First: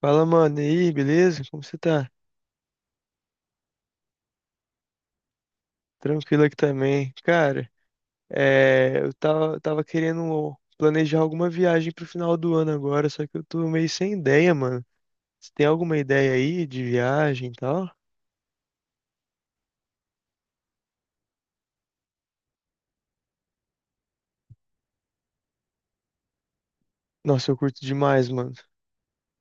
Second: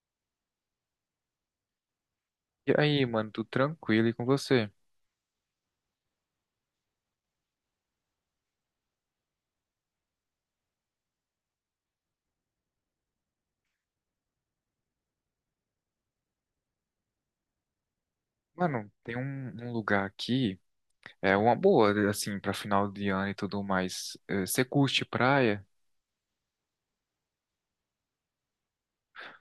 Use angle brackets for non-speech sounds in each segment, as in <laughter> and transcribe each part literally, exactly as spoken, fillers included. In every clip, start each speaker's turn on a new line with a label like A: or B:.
A: Fala, mano, e aí, beleza? Como você tá?
B: E aí, mano, tudo tranquilo e com você?
A: Tranquilo aqui também. Cara, é, eu tava, tava querendo planejar alguma viagem pro final do ano agora, só que eu tô meio sem ideia, mano. Você tem alguma ideia aí de viagem e tal?
B: Mano, tem um, um lugar aqui, é uma boa, assim, pra final de ano e tudo mais. Eh, Você curte praia?
A: Nossa, eu curto demais, mano.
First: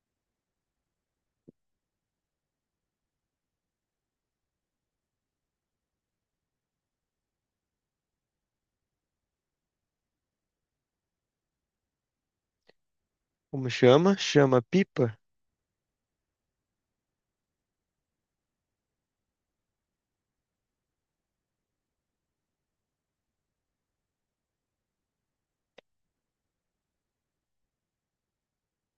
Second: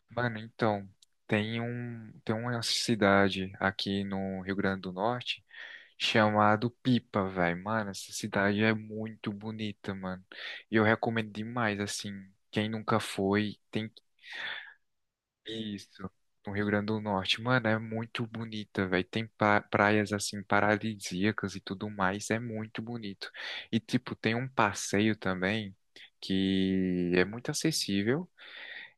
B: Mano, então, tem um, tem uma cidade aqui no Rio Grande do Norte chamado Pipa, velho. Mano, essa cidade é muito bonita, mano. E eu recomendo demais, assim, quem nunca foi,
A: Como
B: tem.
A: chama? Chama Pipa?
B: Isso, no Rio Grande do Norte. Mano, é muito bonita, velho. Tem pa- praias assim paradisíacas e tudo mais, é muito bonito. E tipo, tem um passeio também que é muito acessível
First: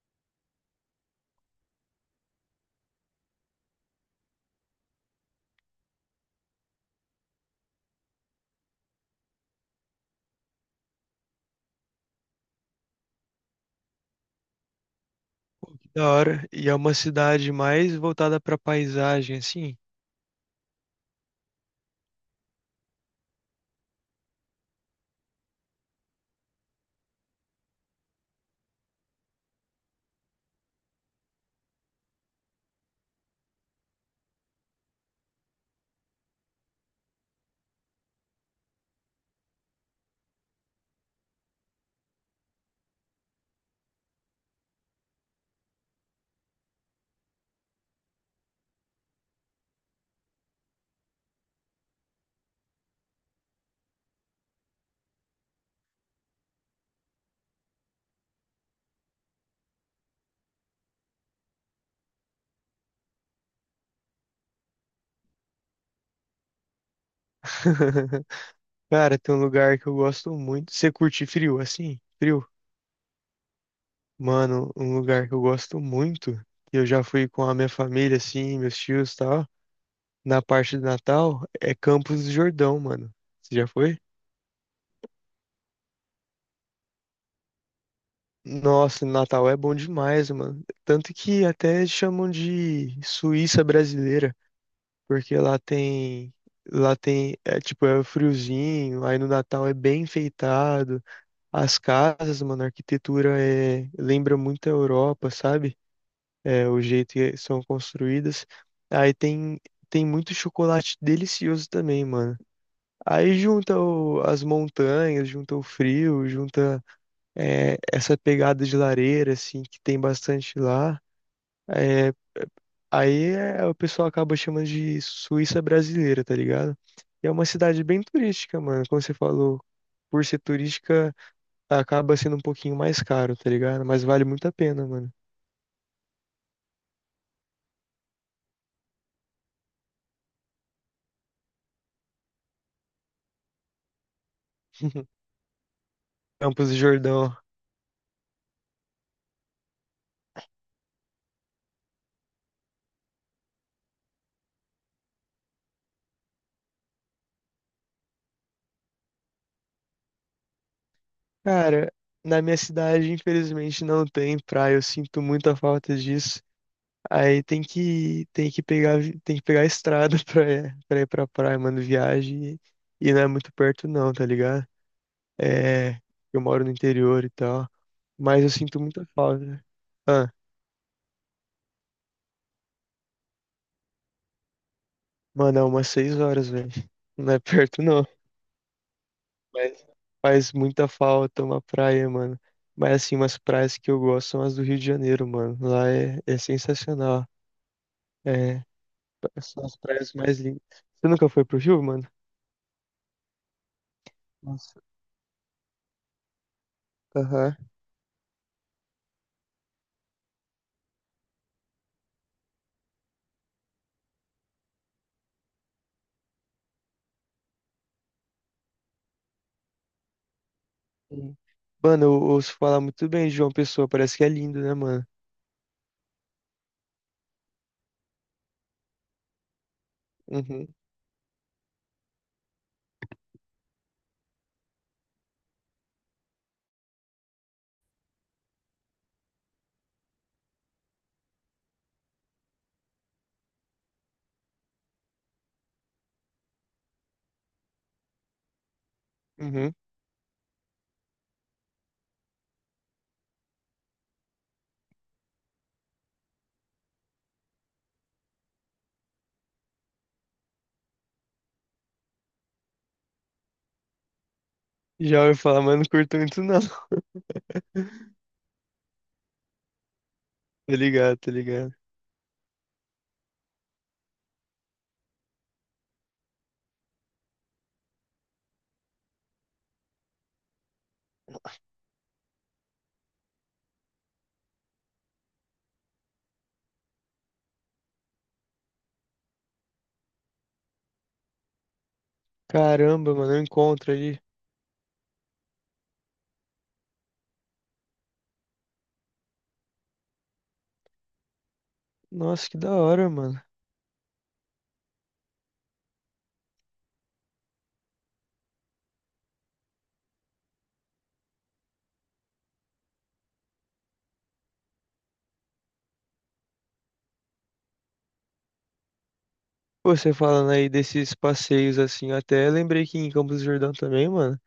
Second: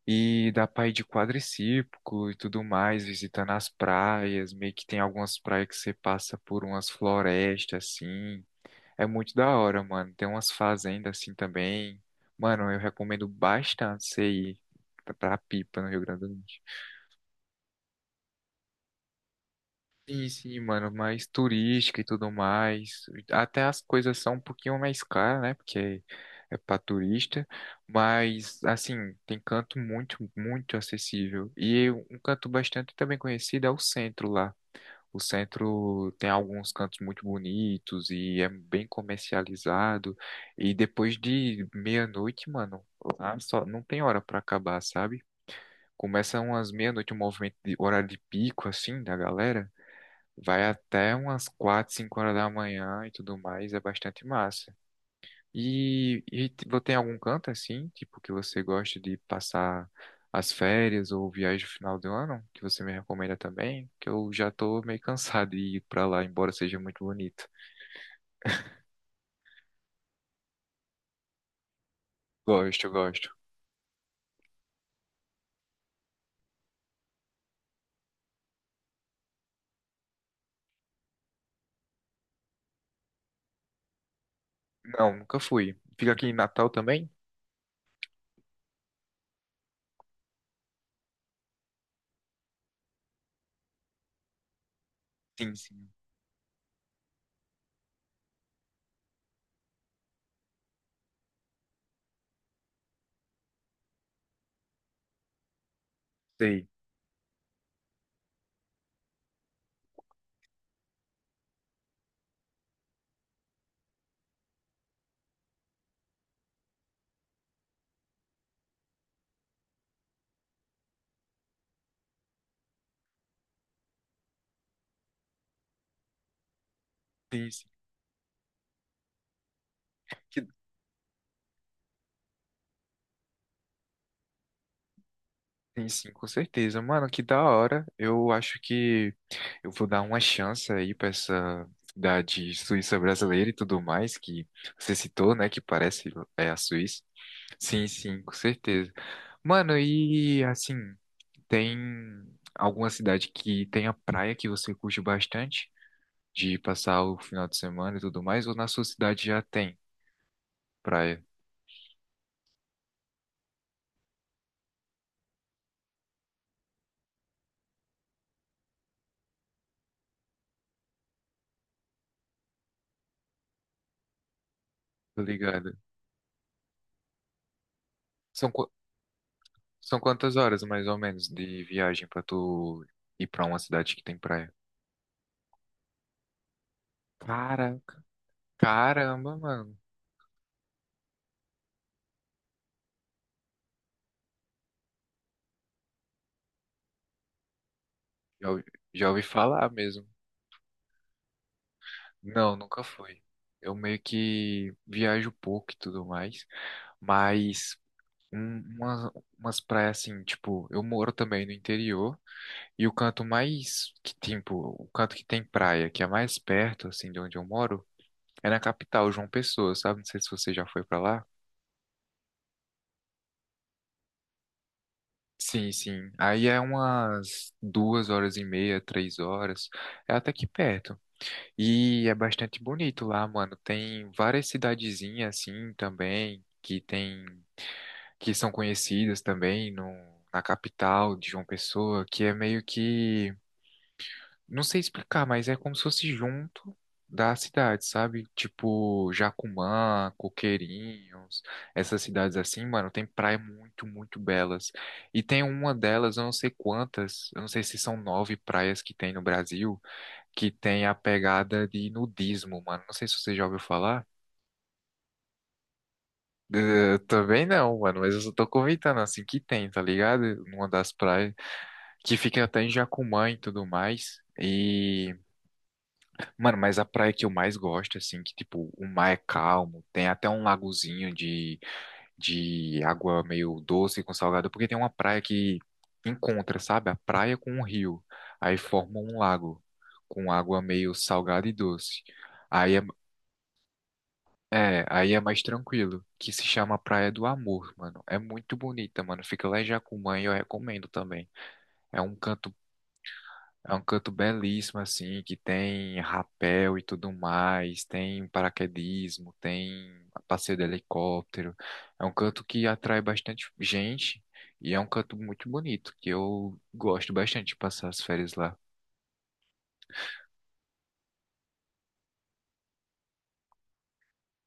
B: e dá pra ir de quadriciclo e tudo mais, visitando as praias. Meio que tem algumas praias que você passa por umas florestas assim. É muito da hora, mano. Tem umas fazendas assim também. Mano, eu recomendo bastante você ir pra pra Pipa, no Rio
A: Da
B: Grande do
A: hora.
B: Norte.
A: E é uma cidade mais voltada pra paisagem, assim.
B: Sim, sim, mano, mais turística e tudo mais. Até as coisas são um pouquinho mais caras, né? Porque é pra turista, mas assim, tem canto muito, muito acessível. E um canto bastante também conhecido é o centro lá. O centro tem alguns cantos muito bonitos e é bem comercializado. E depois de meia-noite, mano, lá só não tem hora pra acabar, sabe? Começa umas meia-noite, o movimento de horário de pico, assim, da galera. Vai até umas quatro, cinco horas da manhã e tudo mais, é bastante massa. E, e t- você tem algum canto assim, tipo, que você gosta de passar as férias ou viagem no final do ano, que você me recomenda também? Que eu já tô meio cansado de ir pra lá, embora seja muito bonito.
A: <laughs> Cara, tem um lugar que eu gosto muito. Você curte frio, assim? Frio?
B: Gosto, gosto.
A: Mano, um lugar que eu gosto muito, que eu já fui com a minha família, assim, meus tios e tal, na parte do Natal, é Campos do Jordão, mano. Você já foi?
B: Não, nunca fui. Fica aqui em Natal também?
A: Nossa, Natal é bom demais, mano. Tanto que até chamam de Suíça brasileira, porque
B: Sim,
A: lá
B: sim.
A: tem, lá tem, é tipo, é friozinho, aí no Natal é bem enfeitado. As casas, mano, a arquitetura é, lembra muito a Europa, sabe?
B: Sei.
A: É, o jeito que são construídas. Aí tem, tem muito chocolate delicioso também, mano. Aí junta o- as montanhas, junta o frio, junta é, essa pegada de lareira, assim, que tem bastante lá. É, aí é- o pessoal acaba chamando de Suíça brasileira, tá ligado? E é uma
B: Sim, sim.
A: cidade bem turística, mano. Como você falou, por ser
B: Que-
A: turística, acaba sendo um pouquinho mais caro, tá ligado? Mas vale muito a pena, mano.
B: Sim, sim, com certeza. Mano, que da hora. Eu acho que eu vou dar uma chance aí para essa da de Suíça brasileira e tudo mais que você
A: <laughs>
B: citou, né? Que parece é a
A: Campos do
B: Suíça.
A: Jordão.
B: Sim, sim, com certeza. Mano, e assim, tem alguma cidade que tenha praia que você curte bastante de passar o final de semana e tudo mais, ou na sua cidade já tem praia?
A: Cara, na minha cidade, infelizmente, não tem praia. Eu sinto muita falta disso. Aí tem que, tem que pegar, vi- tem que pegar a estrada <laughs> pra, pra ir pra praia, mano, viagem. E, e não é muito perto não, tá ligado?
B: Tô ligado.
A: É, eu moro no interior e tal. Mas eu
B: São, qu-
A: sinto muita falta.
B: são
A: Ah,
B: quantas horas mais ou menos de viagem pra tu ir pra uma cidade que tem praia?
A: mano, é umas seis horas, velho. Não é
B: Cara,
A: perto não.
B: caramba, mano.
A: Mas faz muita falta uma praia, mano. Mas assim, umas praias que eu gosto são as do Rio de Janeiro, mano. Lá é, é sensacional.
B: Já
A: É,
B: ouvi, já ouvi
A: são
B: falar
A: as
B: mesmo.
A: praias mais lindas. Você nunca foi pro Rio, mano?
B: Não, nunca fui. Eu meio que
A: Nossa.
B: viajo pouco e tudo mais,
A: Aham.
B: mas um- umas, umas praias assim, tipo, eu moro também no interior e o canto mais que tipo, o canto que tem praia, que é mais perto assim de onde eu moro, é na capital, João Pessoa, sabe? Não sei se você já foi pra lá.
A: Sim. Mano, eu ouço falar muito bem de João Pessoa, parece que é lindo, né, mano?
B: Sim, sim. Aí é umas duas horas e meia, três horas. É até que
A: Uhum,
B: perto. E é bastante bonito lá, mano. Tem várias cidadezinhas assim também que tem que são conhecidas também no, na capital de João Pessoa, que é meio que não sei explicar, mas é como se fosse junto da cidade, sabe? Tipo
A: uhum.
B: Jacumã, Coqueirinhos, essas cidades assim, mano, tem praias muito, muito belas. E tem uma delas, eu não sei quantas, eu não sei se são nove praias que tem no Brasil que tem a pegada de nudismo, mano. Não sei se você já ouviu falar.
A: Já ouvi falar, mas não curto muito, não.
B: Eh,
A: <laughs>
B: também não, mano, mas eu só tô comentando assim que tem, tá ligado? Numa
A: Tá
B: das
A: ligado, tá
B: praias
A: ligado.
B: que fica até em Jacumã e tudo mais. E, mano, mas a praia que eu mais gosto, assim, que tipo, o mar é calmo, tem até um lagozinho de, de água meio doce com salgado, porque tem uma praia que encontra, sabe? A praia com um rio, aí forma um lago com água meio salgada e doce. Aí é.
A: Caramba, mano, eu encontro ali.
B: É, aí é mais tranquilo, que se chama Praia do Amor, mano. É muito bonita, mano. Fica lá em Jacumã e eu recomendo também. É um
A: Nossa,
B: canto,
A: que da hora, mano.
B: é um canto belíssimo assim, que tem rapel e tudo mais, tem paraquedismo, tem passeio de helicóptero. É um canto que atrai bastante gente e é um canto muito bonito, que eu gosto bastante de passar as férias lá.
A: Pô, você falando aí desses passeios assim, eu até lembrei que em Campos do Jordão também, mano,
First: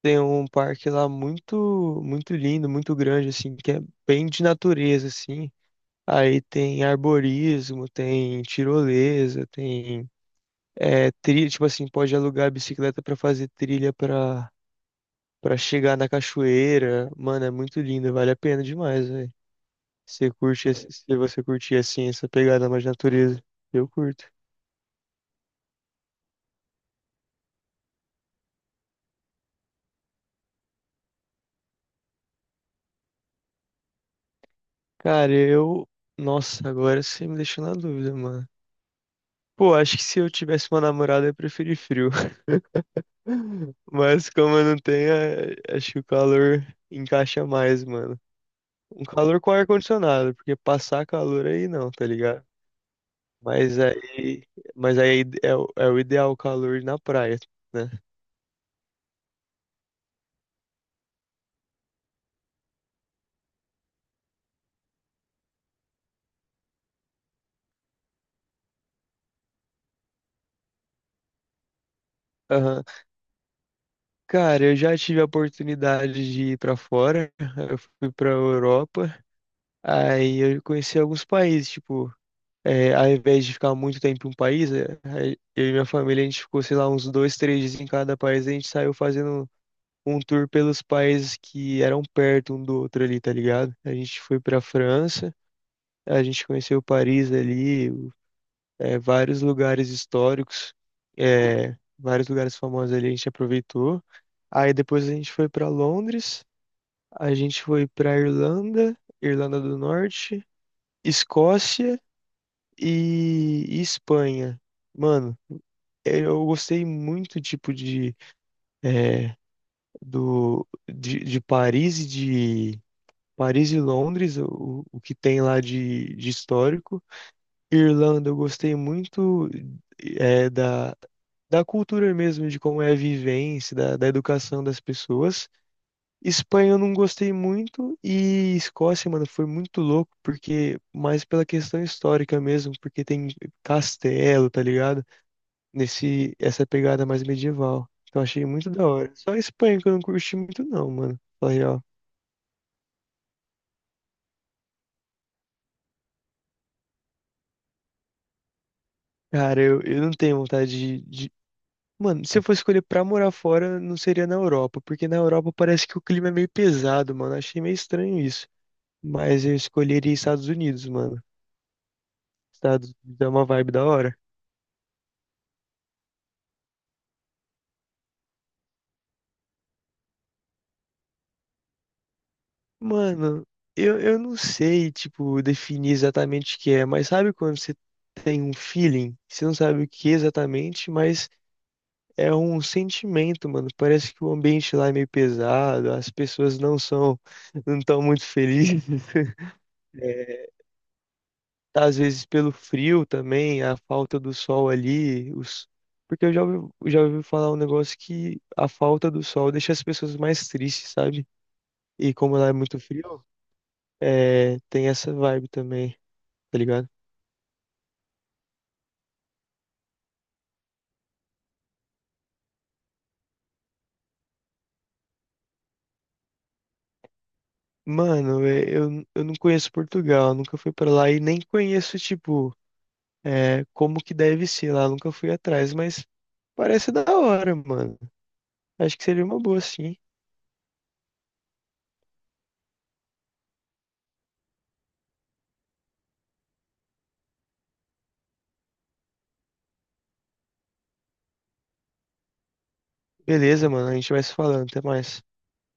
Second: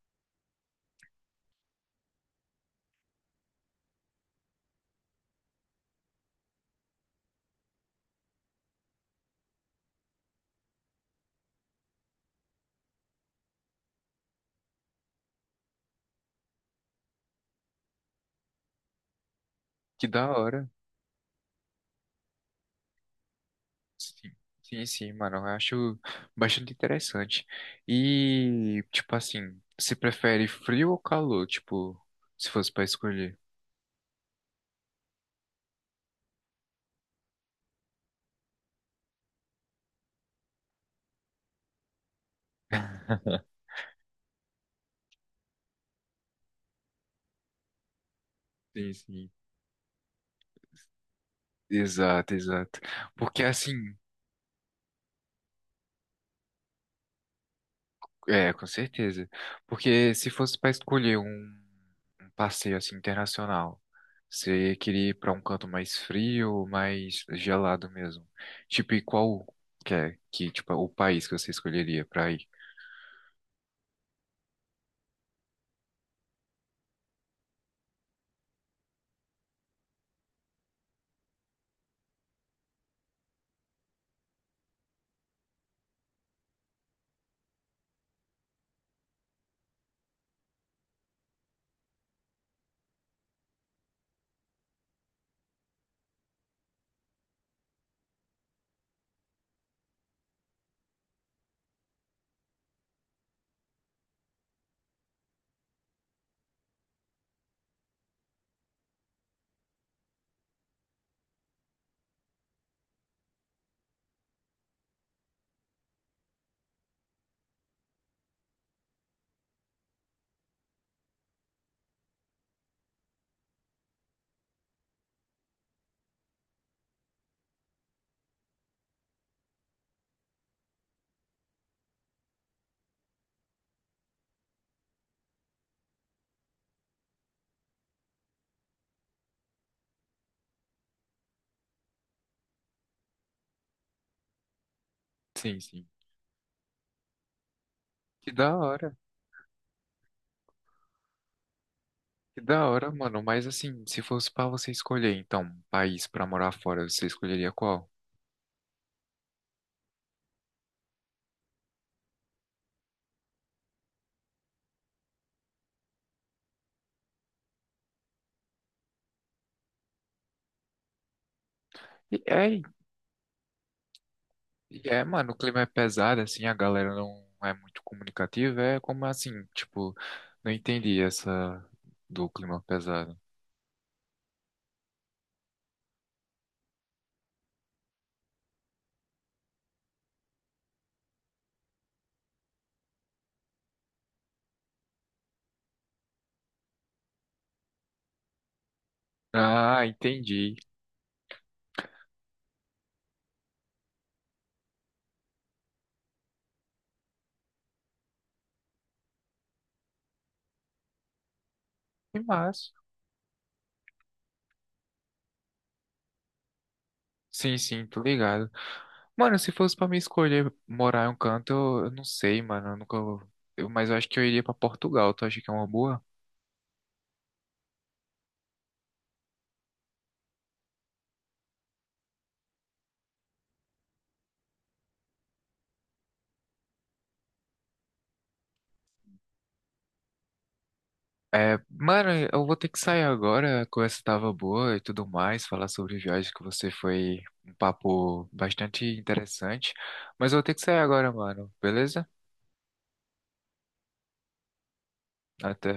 A: tem um parque lá muito, muito lindo, muito grande, assim, que é bem de natureza, assim. Aí tem arborismo, tem tirolesa, tem é, trilha, tipo assim, pode alugar a bicicleta pra fazer trilha pra para chegar na cachoeira. Mano, é muito lindo, vale a pena demais, velho.
B: Que da
A: Você
B: hora.
A: curte, esse- se você curtir assim essa pegada mais natureza, eu curto.
B: Sim, sim, sim, mano, eu acho bastante interessante. E, tipo assim, você prefere frio ou calor? Tipo, se fosse pra escolher.
A: Cara, eu, nossa, agora você me deixou na dúvida, mano. Pô, acho que se eu tivesse uma namorada, eu preferia frio.
B: <laughs>
A: <laughs> Mas como eu não tenho, é- acho que o calor encaixa mais, mano.
B: Sim,
A: Um
B: sim.
A: calor com ar-condicionado, porque passar calor aí não, tá
B: Exato,
A: ligado?
B: exato. Porque assim,
A: Mas aí, mas aí é, o- é o ideal calor na praia, né?
B: é, com certeza. Porque se fosse pra escolher um, um passeio assim internacional, você queria ir pra um canto mais frio ou mais gelado mesmo? Tipo, e qual que é que, tipo, o país que você escolheria pra ir?
A: Aham. Cara, eu já tive a oportunidade de ir pra fora, eu fui pra Europa, aí eu conheci alguns países, tipo, é, ao invés de ficar muito tempo em um país, é, aí eu e minha família, a gente ficou, sei lá, uns dois, três dias em cada país, a gente saiu fazendo um tour pelos países que eram perto um do outro ali, tá ligado? A gente foi pra França, a gente conheceu Paris ali, o- é, vários lugares históricos, é, vários lugares famosos ali a gente aproveitou. Aí depois a gente foi para Londres, a gente foi para Irlanda, Irlanda do Norte, Escócia e, e Espanha. Mano, eu gostei muito tipo de é, do de, de Paris e de Paris e Londres, o, o que tem lá de, de histórico. Irlanda, eu gostei muito é, da, da cultura mesmo, de como é a vivência, da, da educação das pessoas. Espanha eu não gostei muito e Escócia, mano, foi muito louco, porque mais pela questão histórica mesmo, porque tem castelo, tá ligado?
B: Sim, sim.
A: Nesse, essa pegada mais medieval. Então
B: Que
A: achei
B: da
A: muito da
B: hora.
A: hora. Só a Espanha que eu não curti muito não, mano. Falei, ó,
B: Que da hora, mano. Mas assim, se fosse pra você escolher, então, um país pra morar fora, você escolheria qual?
A: cara, eu, eu não tenho vontade de, mano, se eu fosse escolher pra morar fora, não seria na Europa, porque na Europa parece que o clima é meio pesado, mano. Achei meio estranho isso. Mas eu escolheria Estados Unidos, mano.
B: E é,
A: Estados dá uma vibe da hora.
B: e é, mano, o clima é pesado, assim, a galera não é muito comunicativa. É como assim, tipo, não entendi essa do clima pesado.
A: Mano, eu, eu não sei, tipo, definir exatamente o que é, mas sabe quando você tem um feeling? Você não sabe o que exatamente, mas é um sentimento, mano. Parece que o ambiente lá é meio pesado, as pessoas não são, não estão muito felizes.
B: Ah, entendi.
A: Tá, às vezes pelo frio também, a falta do sol ali, os... porque eu já ouvi, já ouvi falar um negócio que a falta do sol deixa as pessoas mais tristes, sabe? E
B: Que
A: como lá é
B: massa.
A: muito frio, é, tem essa vibe também, tá ligado?
B: Sim, sim, tô ligado. Mano, se fosse pra me escolher morar em um canto, eu, eu não sei, mano. Eu nunca. eu- mas eu acho que eu iria pra Portugal. Tu acha que é uma boa?
A: Mano, é, eu, eu não conheço Portugal, nunca fui pra lá e nem conheço, tipo, é, como que deve ser lá, nunca fui atrás, mas parece da hora, mano. Acho que seria uma boa, sim.
B: É, mano, eu vou ter que sair agora. A conversa tava boa e tudo mais. Falar sobre viagem que você foi um papo bastante interessante. Mas eu vou ter que sair agora, mano. Beleza?
A: Beleza, mano, a gente vai se falando, até mais.
B: Até.